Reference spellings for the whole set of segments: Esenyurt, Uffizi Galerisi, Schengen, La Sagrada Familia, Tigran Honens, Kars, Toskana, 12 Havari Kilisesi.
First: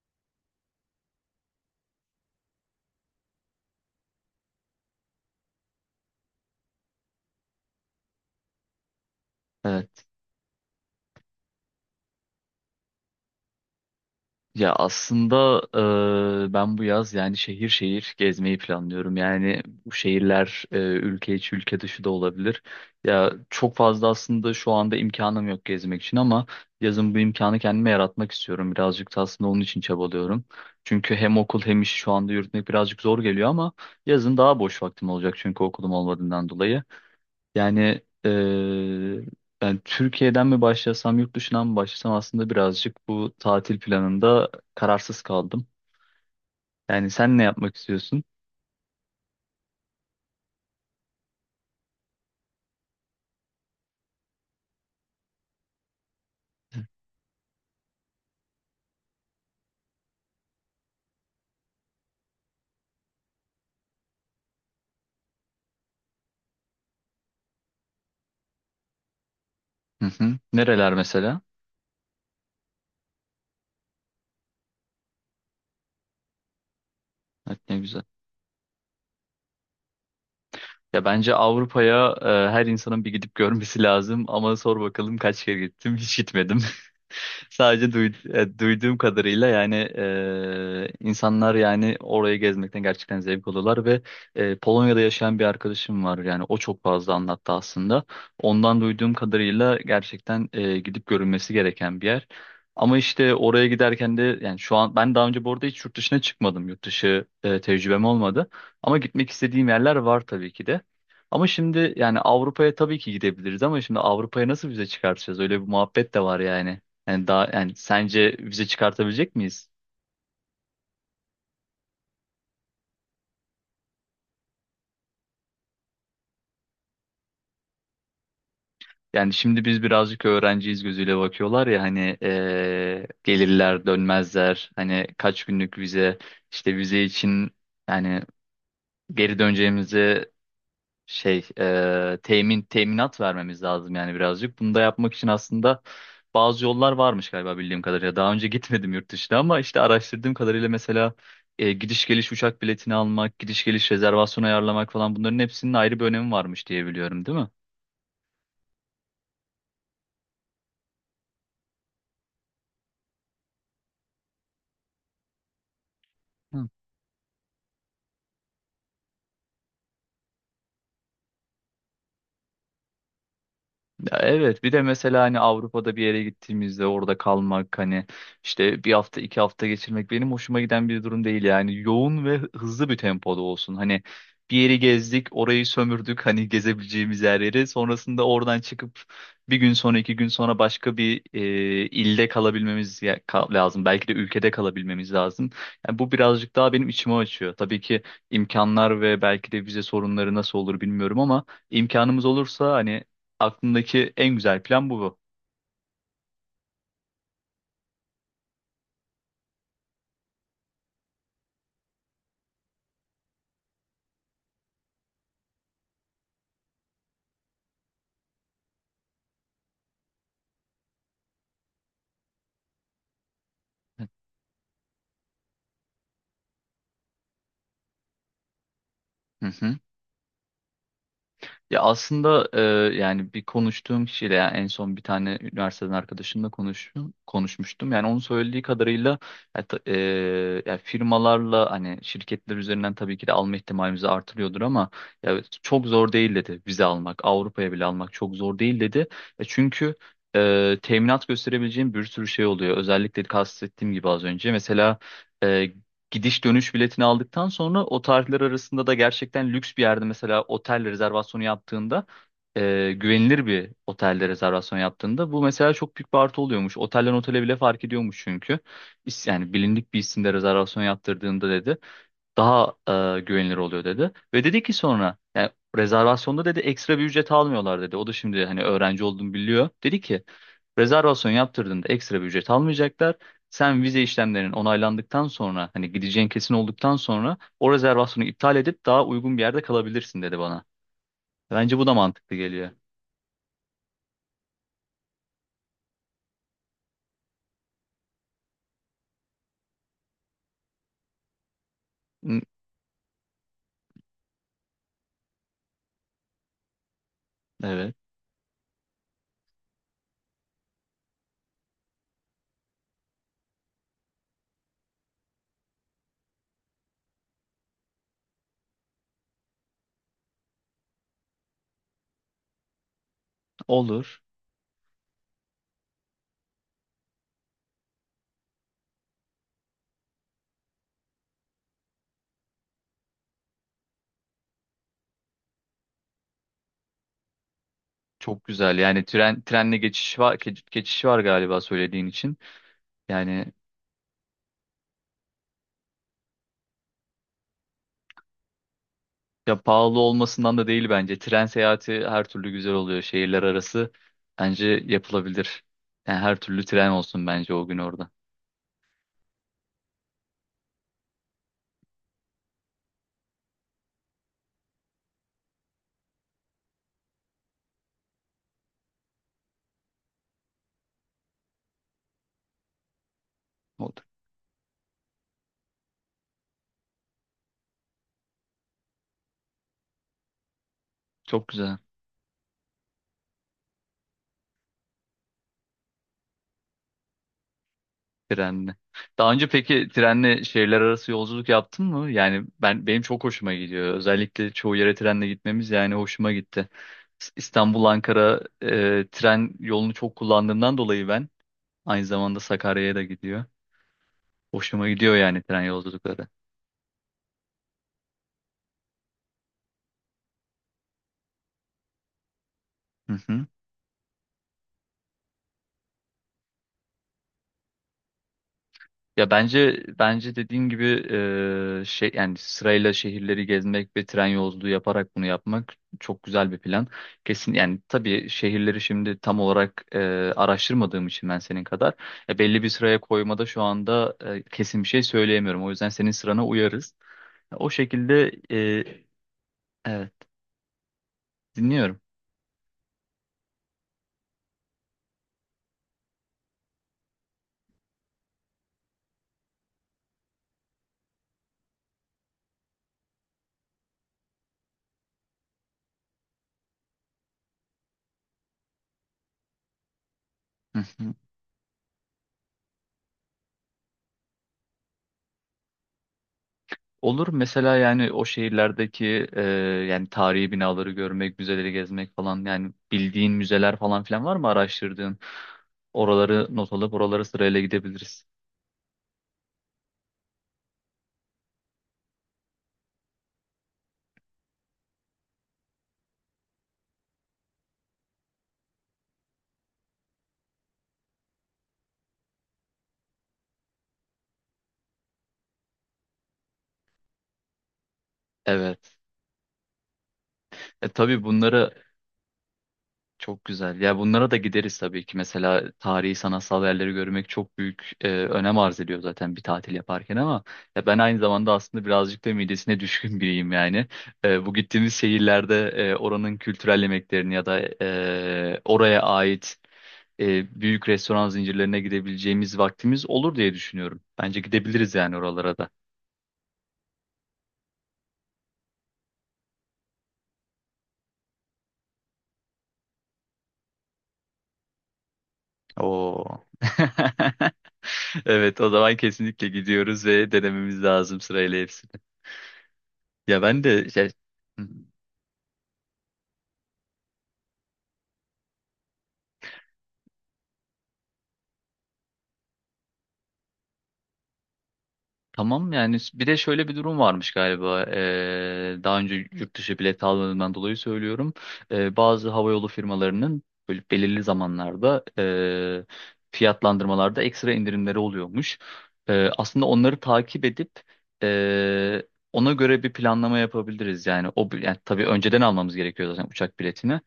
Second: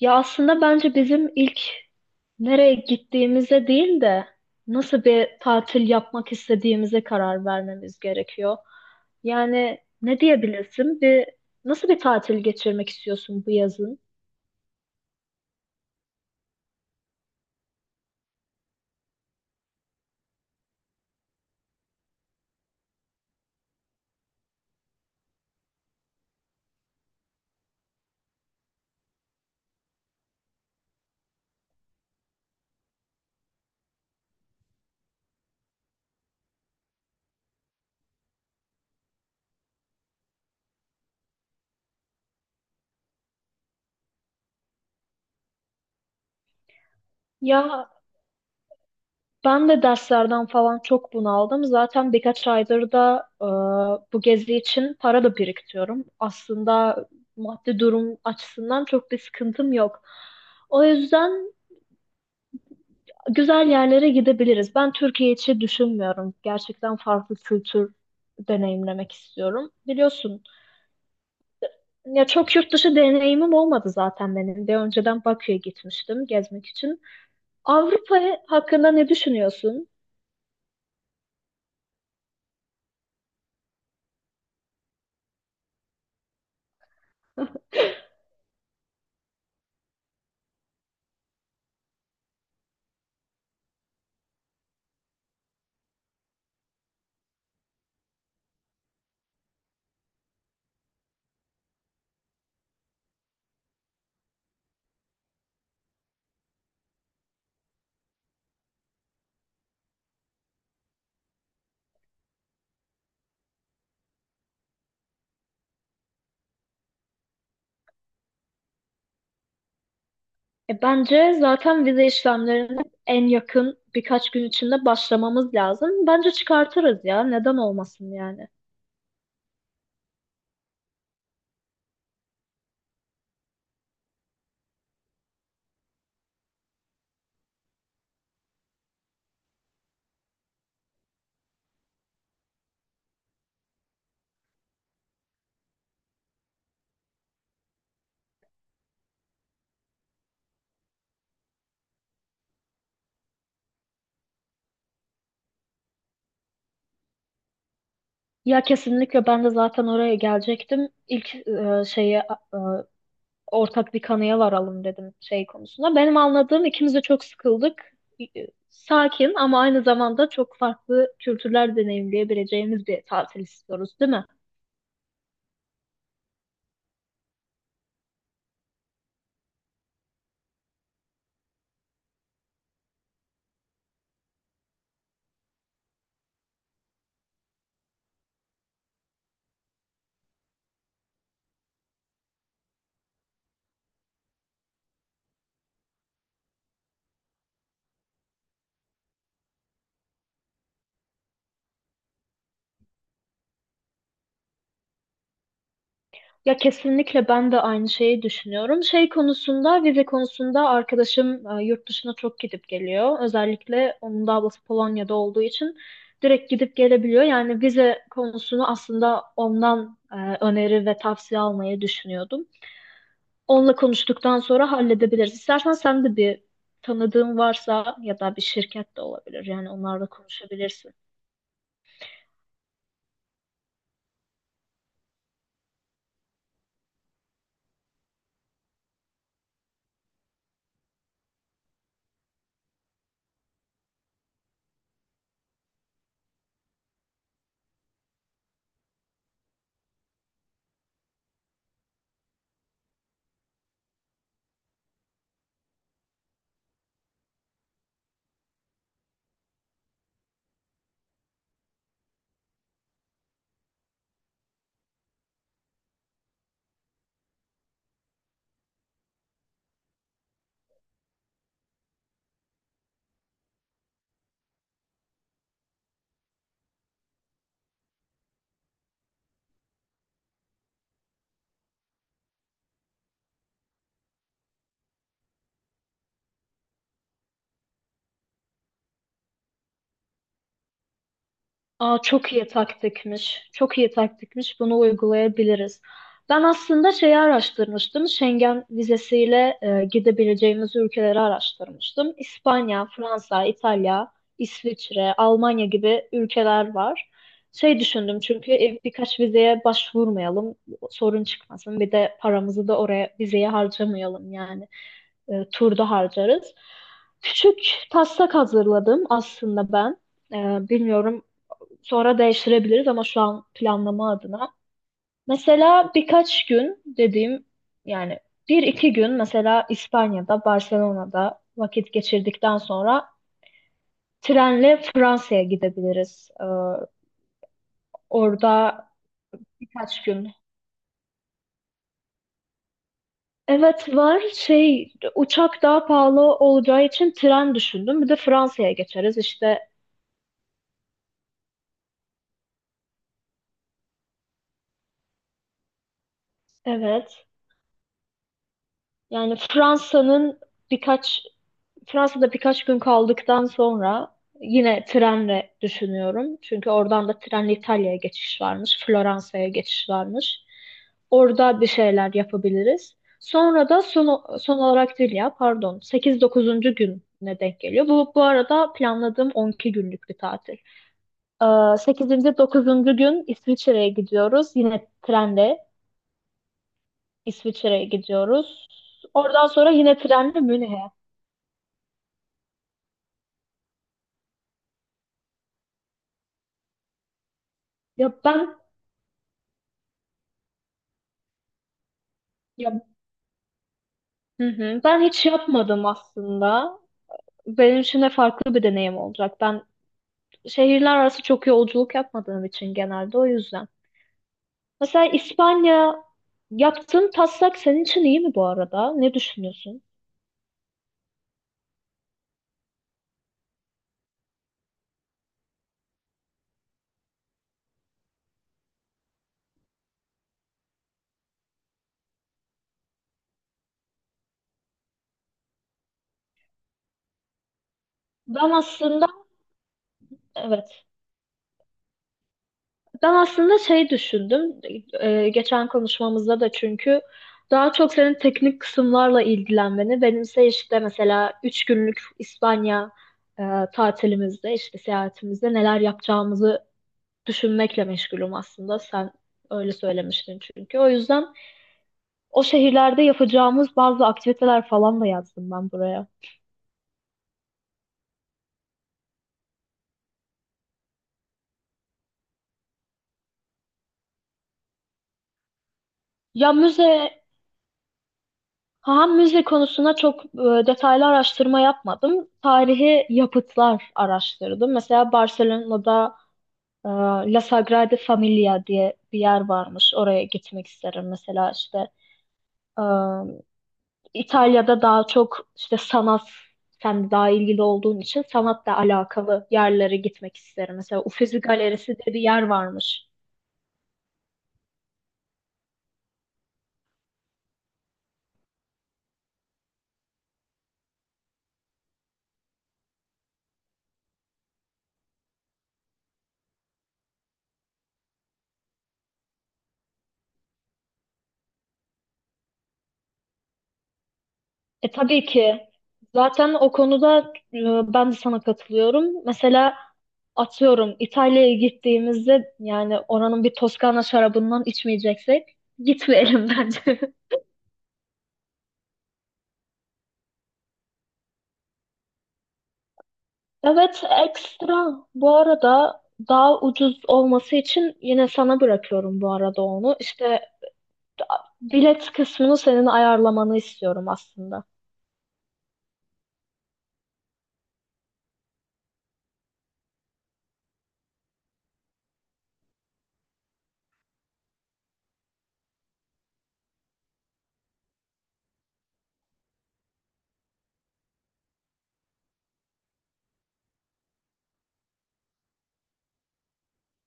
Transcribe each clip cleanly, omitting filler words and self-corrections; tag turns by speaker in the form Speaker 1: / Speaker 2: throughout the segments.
Speaker 1: Ya aslında bence bizim ilk nereye gittiğimize değil de nasıl bir tatil yapmak istediğimize karar vermemiz gerekiyor. Yani
Speaker 2: Evet.
Speaker 1: ne diyebilirsin? Nasıl bir tatil geçirmek istiyorsun bu yazın?
Speaker 2: Ya aslında ben bu yaz yani şehir şehir gezmeyi planlıyorum. Yani bu şehirler ülke içi ülke dışı da olabilir. Ya çok fazla aslında şu anda imkanım yok gezmek için ama yazın bu imkanı kendime yaratmak istiyorum. Birazcık da aslında onun için çabalıyorum. Çünkü hem okul hem iş şu anda yürütmek birazcık zor geliyor ama yazın daha boş vaktim olacak çünkü okulum olmadığından dolayı. Yani eee, Ben Türkiye'den mi başlasam, yurt dışından mı başlasam aslında birazcık bu tatil planında kararsız kaldım. Yani sen ne yapmak
Speaker 1: Ya
Speaker 2: istiyorsun?
Speaker 1: ben de derslerden falan çok bunaldım. Zaten birkaç aydır da bu gezi için para da biriktiriyorum. Aslında maddi durum açısından çok bir sıkıntım yok. O yüzden güzel yerlere gidebiliriz. Ben Türkiye içi düşünmüyorum. Gerçekten farklı kültür deneyimlemek istiyorum.
Speaker 2: Hı hı.
Speaker 1: Biliyorsun,
Speaker 2: Nereler mesela?
Speaker 1: ya çok yurt dışı deneyimim olmadı zaten benim de. Önceden Bakü'ye gitmiştim gezmek için.
Speaker 2: Evet, ne güzel.
Speaker 1: Avrupa hakkında ne düşünüyorsun?
Speaker 2: Ya bence Avrupa'ya her insanın bir gidip görmesi lazım ama sor bakalım kaç kere gittim? Hiç gitmedim. Sadece duyduğum kadarıyla yani insanlar yani orayı gezmekten gerçekten zevk alıyorlar ve Polonya'da yaşayan bir arkadaşım var yani o çok fazla anlattı aslında. Ondan duyduğum kadarıyla gerçekten gidip görülmesi gereken bir yer. Ama işte oraya giderken de yani şu an ben daha önce bu arada hiç yurt dışına çıkmadım. Yurt dışı tecrübem olmadı. Ama gitmek istediğim yerler var tabii ki de. Ama şimdi yani Avrupa'ya tabii ki gidebiliriz ama şimdi Avrupa'ya nasıl vize çıkartacağız? Öyle bir muhabbet de var yani. Yani daha yani sence vize çıkartabilecek miyiz?
Speaker 1: Bence zaten vize işlemlerine en yakın birkaç gün içinde başlamamız lazım. Bence çıkartırız ya. Neden olmasın yani?
Speaker 2: Yani şimdi biz birazcık öğrenciyiz gözüyle bakıyorlar ya hani gelirler dönmezler hani kaç günlük vize işte vize için yani geri döneceğimizi teminat vermemiz lazım yani birazcık. Bunu da yapmak için aslında bazı yollar varmış galiba bildiğim kadarıyla. Daha önce gitmedim yurt dışına ama işte araştırdığım kadarıyla mesela gidiş geliş uçak biletini almak, gidiş geliş rezervasyon ayarlamak falan bunların hepsinin ayrı bir önemi varmış diye biliyorum, değil mi?
Speaker 1: Ya kesinlikle ben de zaten oraya gelecektim. İlk şeyi ortak bir kanıya varalım dedim şey konusunda. Benim anladığım
Speaker 2: Hı.
Speaker 1: ikimiz de çok sıkıldık. Sakin ama aynı zamanda çok farklı kültürler deneyimleyebileceğimiz bir tatil istiyoruz, değil
Speaker 2: Ya
Speaker 1: mi?
Speaker 2: evet, bir de mesela hani Avrupa'da bir yere gittiğimizde orada kalmak hani işte bir hafta iki hafta geçirmek benim hoşuma giden bir durum değil yani yoğun ve hızlı bir tempoda olsun hani bir yeri gezdik orayı sömürdük hani gezebileceğimiz her yeri sonrasında oradan çıkıp bir gün sonra iki gün sonra başka bir ilde lazım belki de ülkede kalabilmemiz lazım yani bu birazcık daha benim içimi açıyor tabii ki imkanlar ve belki de vize sorunları nasıl olur bilmiyorum ama imkanımız olursa hani aklımdaki en güzel plan bu.
Speaker 1: Ya kesinlikle ben de aynı şeyi düşünüyorum. Şey konusunda, vize konusunda arkadaşım yurt dışına çok gidip geliyor. Özellikle onun da ablası Polonya'da olduğu için direkt gidip gelebiliyor. Yani vize konusunu aslında ondan öneri ve tavsiye almayı düşünüyordum. Onunla konuştuktan sonra halledebiliriz. İstersen sen de bir tanıdığın varsa ya da bir şirket de olabilir.
Speaker 2: Hı
Speaker 1: Yani
Speaker 2: hı.
Speaker 1: onlarla konuşabilirsin.
Speaker 2: Ya aslında yani bir konuştuğum kişiyle yani en son bir tane üniversiteden arkadaşımla konuşmuştum. Yani onun söylediği kadarıyla ya ta- e, ya firmalarla hani şirketler üzerinden tabii ki de alma ihtimalimizi artırıyordur ama ya çok zor değil dedi vize almak, Avrupa'ya bile almak çok zor değil dedi. Çünkü teminat gösterebileceğim bir sürü şey oluyor. Özellikle kastettiğim gibi az önce mesela e, gidiş dönüş biletini aldıktan sonra o tarihler arasında da gerçekten lüks bir yerde mesela otel rezervasyonu yaptığında, güvenilir bir otelde rezervasyon yaptığında bu mesela çok büyük bir artı oluyormuş. Otelden otele bile fark ediyormuş çünkü. Yani bilindik bir isimde rezervasyon yaptırdığında dedi daha güvenilir oluyor dedi. Ve dedi ki sonra yani rezervasyonda dedi ekstra bir ücret almıyorlar dedi. O da şimdi hani öğrenci olduğunu biliyor. Dedi ki rezervasyon yaptırdığında ekstra bir ücret almayacaklar. Sen vize işlemlerinin onaylandıktan sonra hani gideceğin kesin olduktan sonra o rezervasyonu iptal edip daha uygun bir yerde kalabilirsin dedi bana. Bence bu da
Speaker 1: Aa, çok
Speaker 2: mantıklı
Speaker 1: iyi
Speaker 2: geliyor.
Speaker 1: taktikmiş. Çok iyi taktikmiş. Bunu uygulayabiliriz. Ben aslında şeyi araştırmıştım. Schengen vizesiyle gidebileceğimiz ülkeleri araştırmıştım.
Speaker 2: Hı,
Speaker 1: İspanya, Fransa, İtalya, İsviçre, Almanya gibi ülkeler var. Şey
Speaker 2: evet,
Speaker 1: düşündüm çünkü birkaç vizeye başvurmayalım, sorun çıkmasın. Bir de paramızı da oraya vizeye harcamayalım yani. Turda harcarız. Küçük taslak hazırladım aslında ben. Bilmiyorum, sonra değiştirebiliriz ama şu an planlama
Speaker 2: olur.
Speaker 1: adına. Mesela birkaç gün dediğim, yani bir iki gün mesela İspanya'da, Barcelona'da vakit geçirdikten sonra trenle Fransa'ya gidebiliriz.
Speaker 2: Çok güzel.
Speaker 1: Orada
Speaker 2: Yani trenle
Speaker 1: birkaç
Speaker 2: geçiş
Speaker 1: gün.
Speaker 2: var geçiş var galiba söylediğin için. Yani
Speaker 1: Evet var, şey, uçak daha pahalı olacağı için tren düşündüm. Bir de Fransa'ya geçeriz işte.
Speaker 2: ya pahalı olmasından da değil bence. Tren seyahati her türlü güzel oluyor. Şehirler arası bence yapılabilir. Yani her türlü tren olsun
Speaker 1: Evet.
Speaker 2: bence o gün orada.
Speaker 1: Yani Fransa'nın birkaç Fransa'da birkaç gün kaldıktan sonra yine trenle düşünüyorum. Çünkü oradan da trenle İtalya'ya geçiş varmış, Floransa'ya geçiş varmış. Orada bir şeyler yapabiliriz.
Speaker 2: Oldu.
Speaker 1: Son olarak değil ya, pardon, sekiz dokuzuncu gününe denk geliyor. Bu, bu arada planladığım 12 günlük bir tatil.
Speaker 2: Çok güzel,
Speaker 1: 8. 9. gün İsviçre'ye gidiyoruz. Yine trenle İsviçre'ye gidiyoruz.
Speaker 2: trenle. Daha
Speaker 1: Oradan
Speaker 2: önce
Speaker 1: sonra
Speaker 2: peki
Speaker 1: yine trenle
Speaker 2: trenle şehirler
Speaker 1: Münih'e.
Speaker 2: arası yolculuk yaptın mı? Yani benim çok hoşuma gidiyor. Özellikle çoğu yere trenle gitmemiz yani hoşuma gitti. İstanbul
Speaker 1: Ya
Speaker 2: Ankara
Speaker 1: ben
Speaker 2: tren yolunu çok kullandığımdan dolayı ben aynı zamanda
Speaker 1: ya
Speaker 2: Sakarya'ya da gidiyor.
Speaker 1: Hı hı.
Speaker 2: Hoşuma
Speaker 1: Ben
Speaker 2: gidiyor
Speaker 1: hiç
Speaker 2: yani tren
Speaker 1: yapmadım
Speaker 2: yolculukları.
Speaker 1: aslında. Benim için de farklı bir deneyim olacak. Ben şehirler arası çok yolculuk yapmadığım için
Speaker 2: Hı
Speaker 1: genelde o
Speaker 2: hı.
Speaker 1: yüzden. Mesela İspanya Yaptığın taslak senin için iyi mi bu arada? Ne
Speaker 2: Ya
Speaker 1: düşünüyorsun?
Speaker 2: bence dediğin gibi yani sırayla şehirleri gezmek ve tren yolculuğu yaparak bunu yapmak çok güzel bir plan. Kesin yani tabii şehirleri şimdi tam olarak araştırmadığım için ben senin kadar belli bir sıraya koymada şu anda kesin bir şey söyleyemiyorum. O yüzden senin sırana uyarız. O şekilde
Speaker 1: Ben
Speaker 2: e,
Speaker 1: aslında
Speaker 2: evet,
Speaker 1: Evet.
Speaker 2: dinliyorum.
Speaker 1: Ben aslında şey düşündüm. Geçen konuşmamızda da çünkü daha çok senin teknik kısımlarla ilgilenmeni, benimse işte mesela 3 günlük İspanya e, tatilimizde, işte seyahatimizde neler yapacağımızı düşünmekle meşgulüm aslında. Sen öyle söylemiştin
Speaker 2: Hı
Speaker 1: çünkü. O
Speaker 2: hı.
Speaker 1: yüzden o şehirlerde yapacağımız bazı aktiviteler falan da yazdım ben buraya.
Speaker 2: Olur, mesela yani o şehirlerdeki yani tarihi binaları görmek, müzeleri gezmek falan yani bildiğin müzeler falan filan var mı araştırdığın? Oraları
Speaker 1: Ya
Speaker 2: not alıp
Speaker 1: müze,
Speaker 2: oraları sırayla gidebiliriz.
Speaker 1: ha, müze konusuna çok detaylı araştırma yapmadım. Tarihi yapıtlar araştırdım. Mesela Barcelona'da e, La Sagrada Familia diye bir yer varmış. Oraya gitmek isterim. Mesela işte e, İtalya'da daha çok işte sanat, sen de daha ilgili olduğun için sanatla
Speaker 2: Evet.
Speaker 1: alakalı yerlere gitmek isterim.
Speaker 2: E,
Speaker 1: Mesela
Speaker 2: tabii
Speaker 1: Uffizi
Speaker 2: bunlara
Speaker 1: Galerisi diye bir yer varmış.
Speaker 2: çok güzel. Ya bunlara da gideriz tabii ki. Mesela tarihi sanatsal yerleri görmek çok büyük önem arz ediyor zaten bir tatil yaparken ama ya ben aynı zamanda aslında birazcık da midesine düşkün biriyim yani. Bu gittiğimiz şehirlerde oranın kültürel yemeklerini ya da oraya ait büyük restoran zincirlerine gidebileceğimiz vaktimiz olur diye düşünüyorum. Bence
Speaker 1: E,
Speaker 2: gidebiliriz yani
Speaker 1: tabii
Speaker 2: oralara da.
Speaker 1: ki. Zaten o konuda ben de sana katılıyorum. Mesela atıyorum İtalya'ya gittiğimizde, yani oranın bir Toskana şarabından içmeyeceksek
Speaker 2: Oo.
Speaker 1: gitmeyelim bence.
Speaker 2: Evet, o zaman kesinlikle gidiyoruz ve denememiz lazım sırayla hepsini. Ya ben de
Speaker 1: Evet,
Speaker 2: şey... Hı.
Speaker 1: ekstra bu arada, daha ucuz olması için yine sana bırakıyorum bu arada onu. İşte bilet kısmını senin ayarlamanı istiyorum aslında.
Speaker 2: Tamam, yani bir de şöyle bir durum varmış galiba. Daha önce yurt dışı bilet aldığımdan dolayı söylüyorum, bazı havayolu firmalarının böyle belirli zamanlarda fiyatlandırmalarda ekstra indirimleri oluyormuş. Aslında onları takip edip ee, ona göre bir planlama yapabiliriz yani yani tabii önceden almamız gerekiyor zaten uçak biletini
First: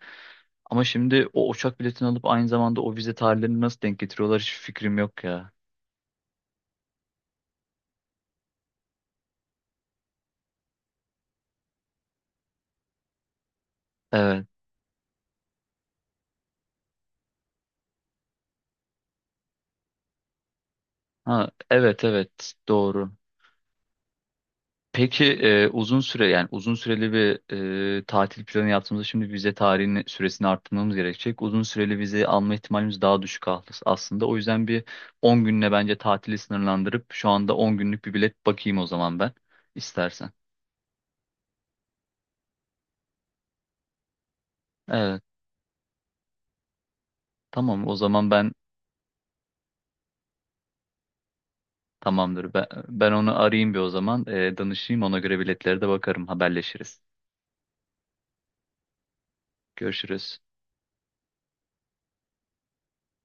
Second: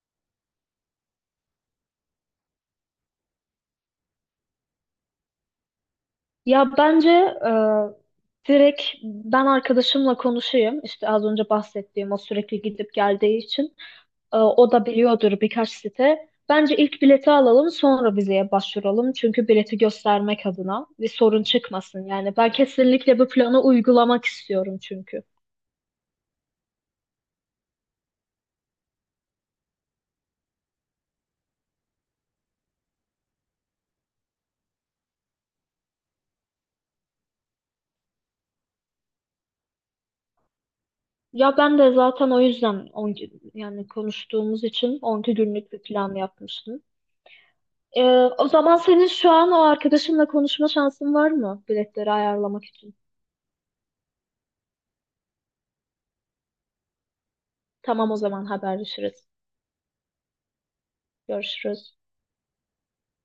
Speaker 2: ama şimdi o uçak biletini alıp aynı zamanda o vize tarihlerini nasıl denk getiriyorlar hiç fikrim yok ya.
Speaker 1: Ya bence e, direkt ben arkadaşımla konuşayım. İşte az önce bahsettiğim, o sürekli gidip geldiği için
Speaker 2: Evet.
Speaker 1: o da biliyordur birkaç site. Bence ilk bileti alalım sonra vizeye başvuralım. Çünkü bileti göstermek adına bir sorun
Speaker 2: Ha,
Speaker 1: çıkmasın. Yani ben
Speaker 2: evet, doğru.
Speaker 1: kesinlikle bu planı uygulamak istiyorum
Speaker 2: Peki
Speaker 1: çünkü.
Speaker 2: uzun süre yani uzun süreli bir tatil planı yaptığımızda şimdi vize tarihini süresini arttırmamız gerekecek. Uzun süreli vize alma ihtimalimiz daha düşük aslında. O yüzden bir 10 günle bence tatili sınırlandırıp şu anda 10 günlük bir bilet bakayım o zaman ben istersen.
Speaker 1: Ya ben de zaten o yüzden yani konuştuğumuz için on
Speaker 2: Evet,
Speaker 1: iki günlük bir plan yapmıştım.
Speaker 2: tamam o
Speaker 1: Ee,
Speaker 2: zaman
Speaker 1: O zaman senin şu an o arkadaşınla konuşma şansın var mı biletleri
Speaker 2: tamamdır.
Speaker 1: ayarlamak için?
Speaker 2: Ben onu arayayım bir o zaman, danışayım, ona göre biletlere de bakarım, haberleşiriz.
Speaker 1: Tamam, o zaman haberleşiriz.
Speaker 2: Görüşürüz.
Speaker 1: Görüşürüz.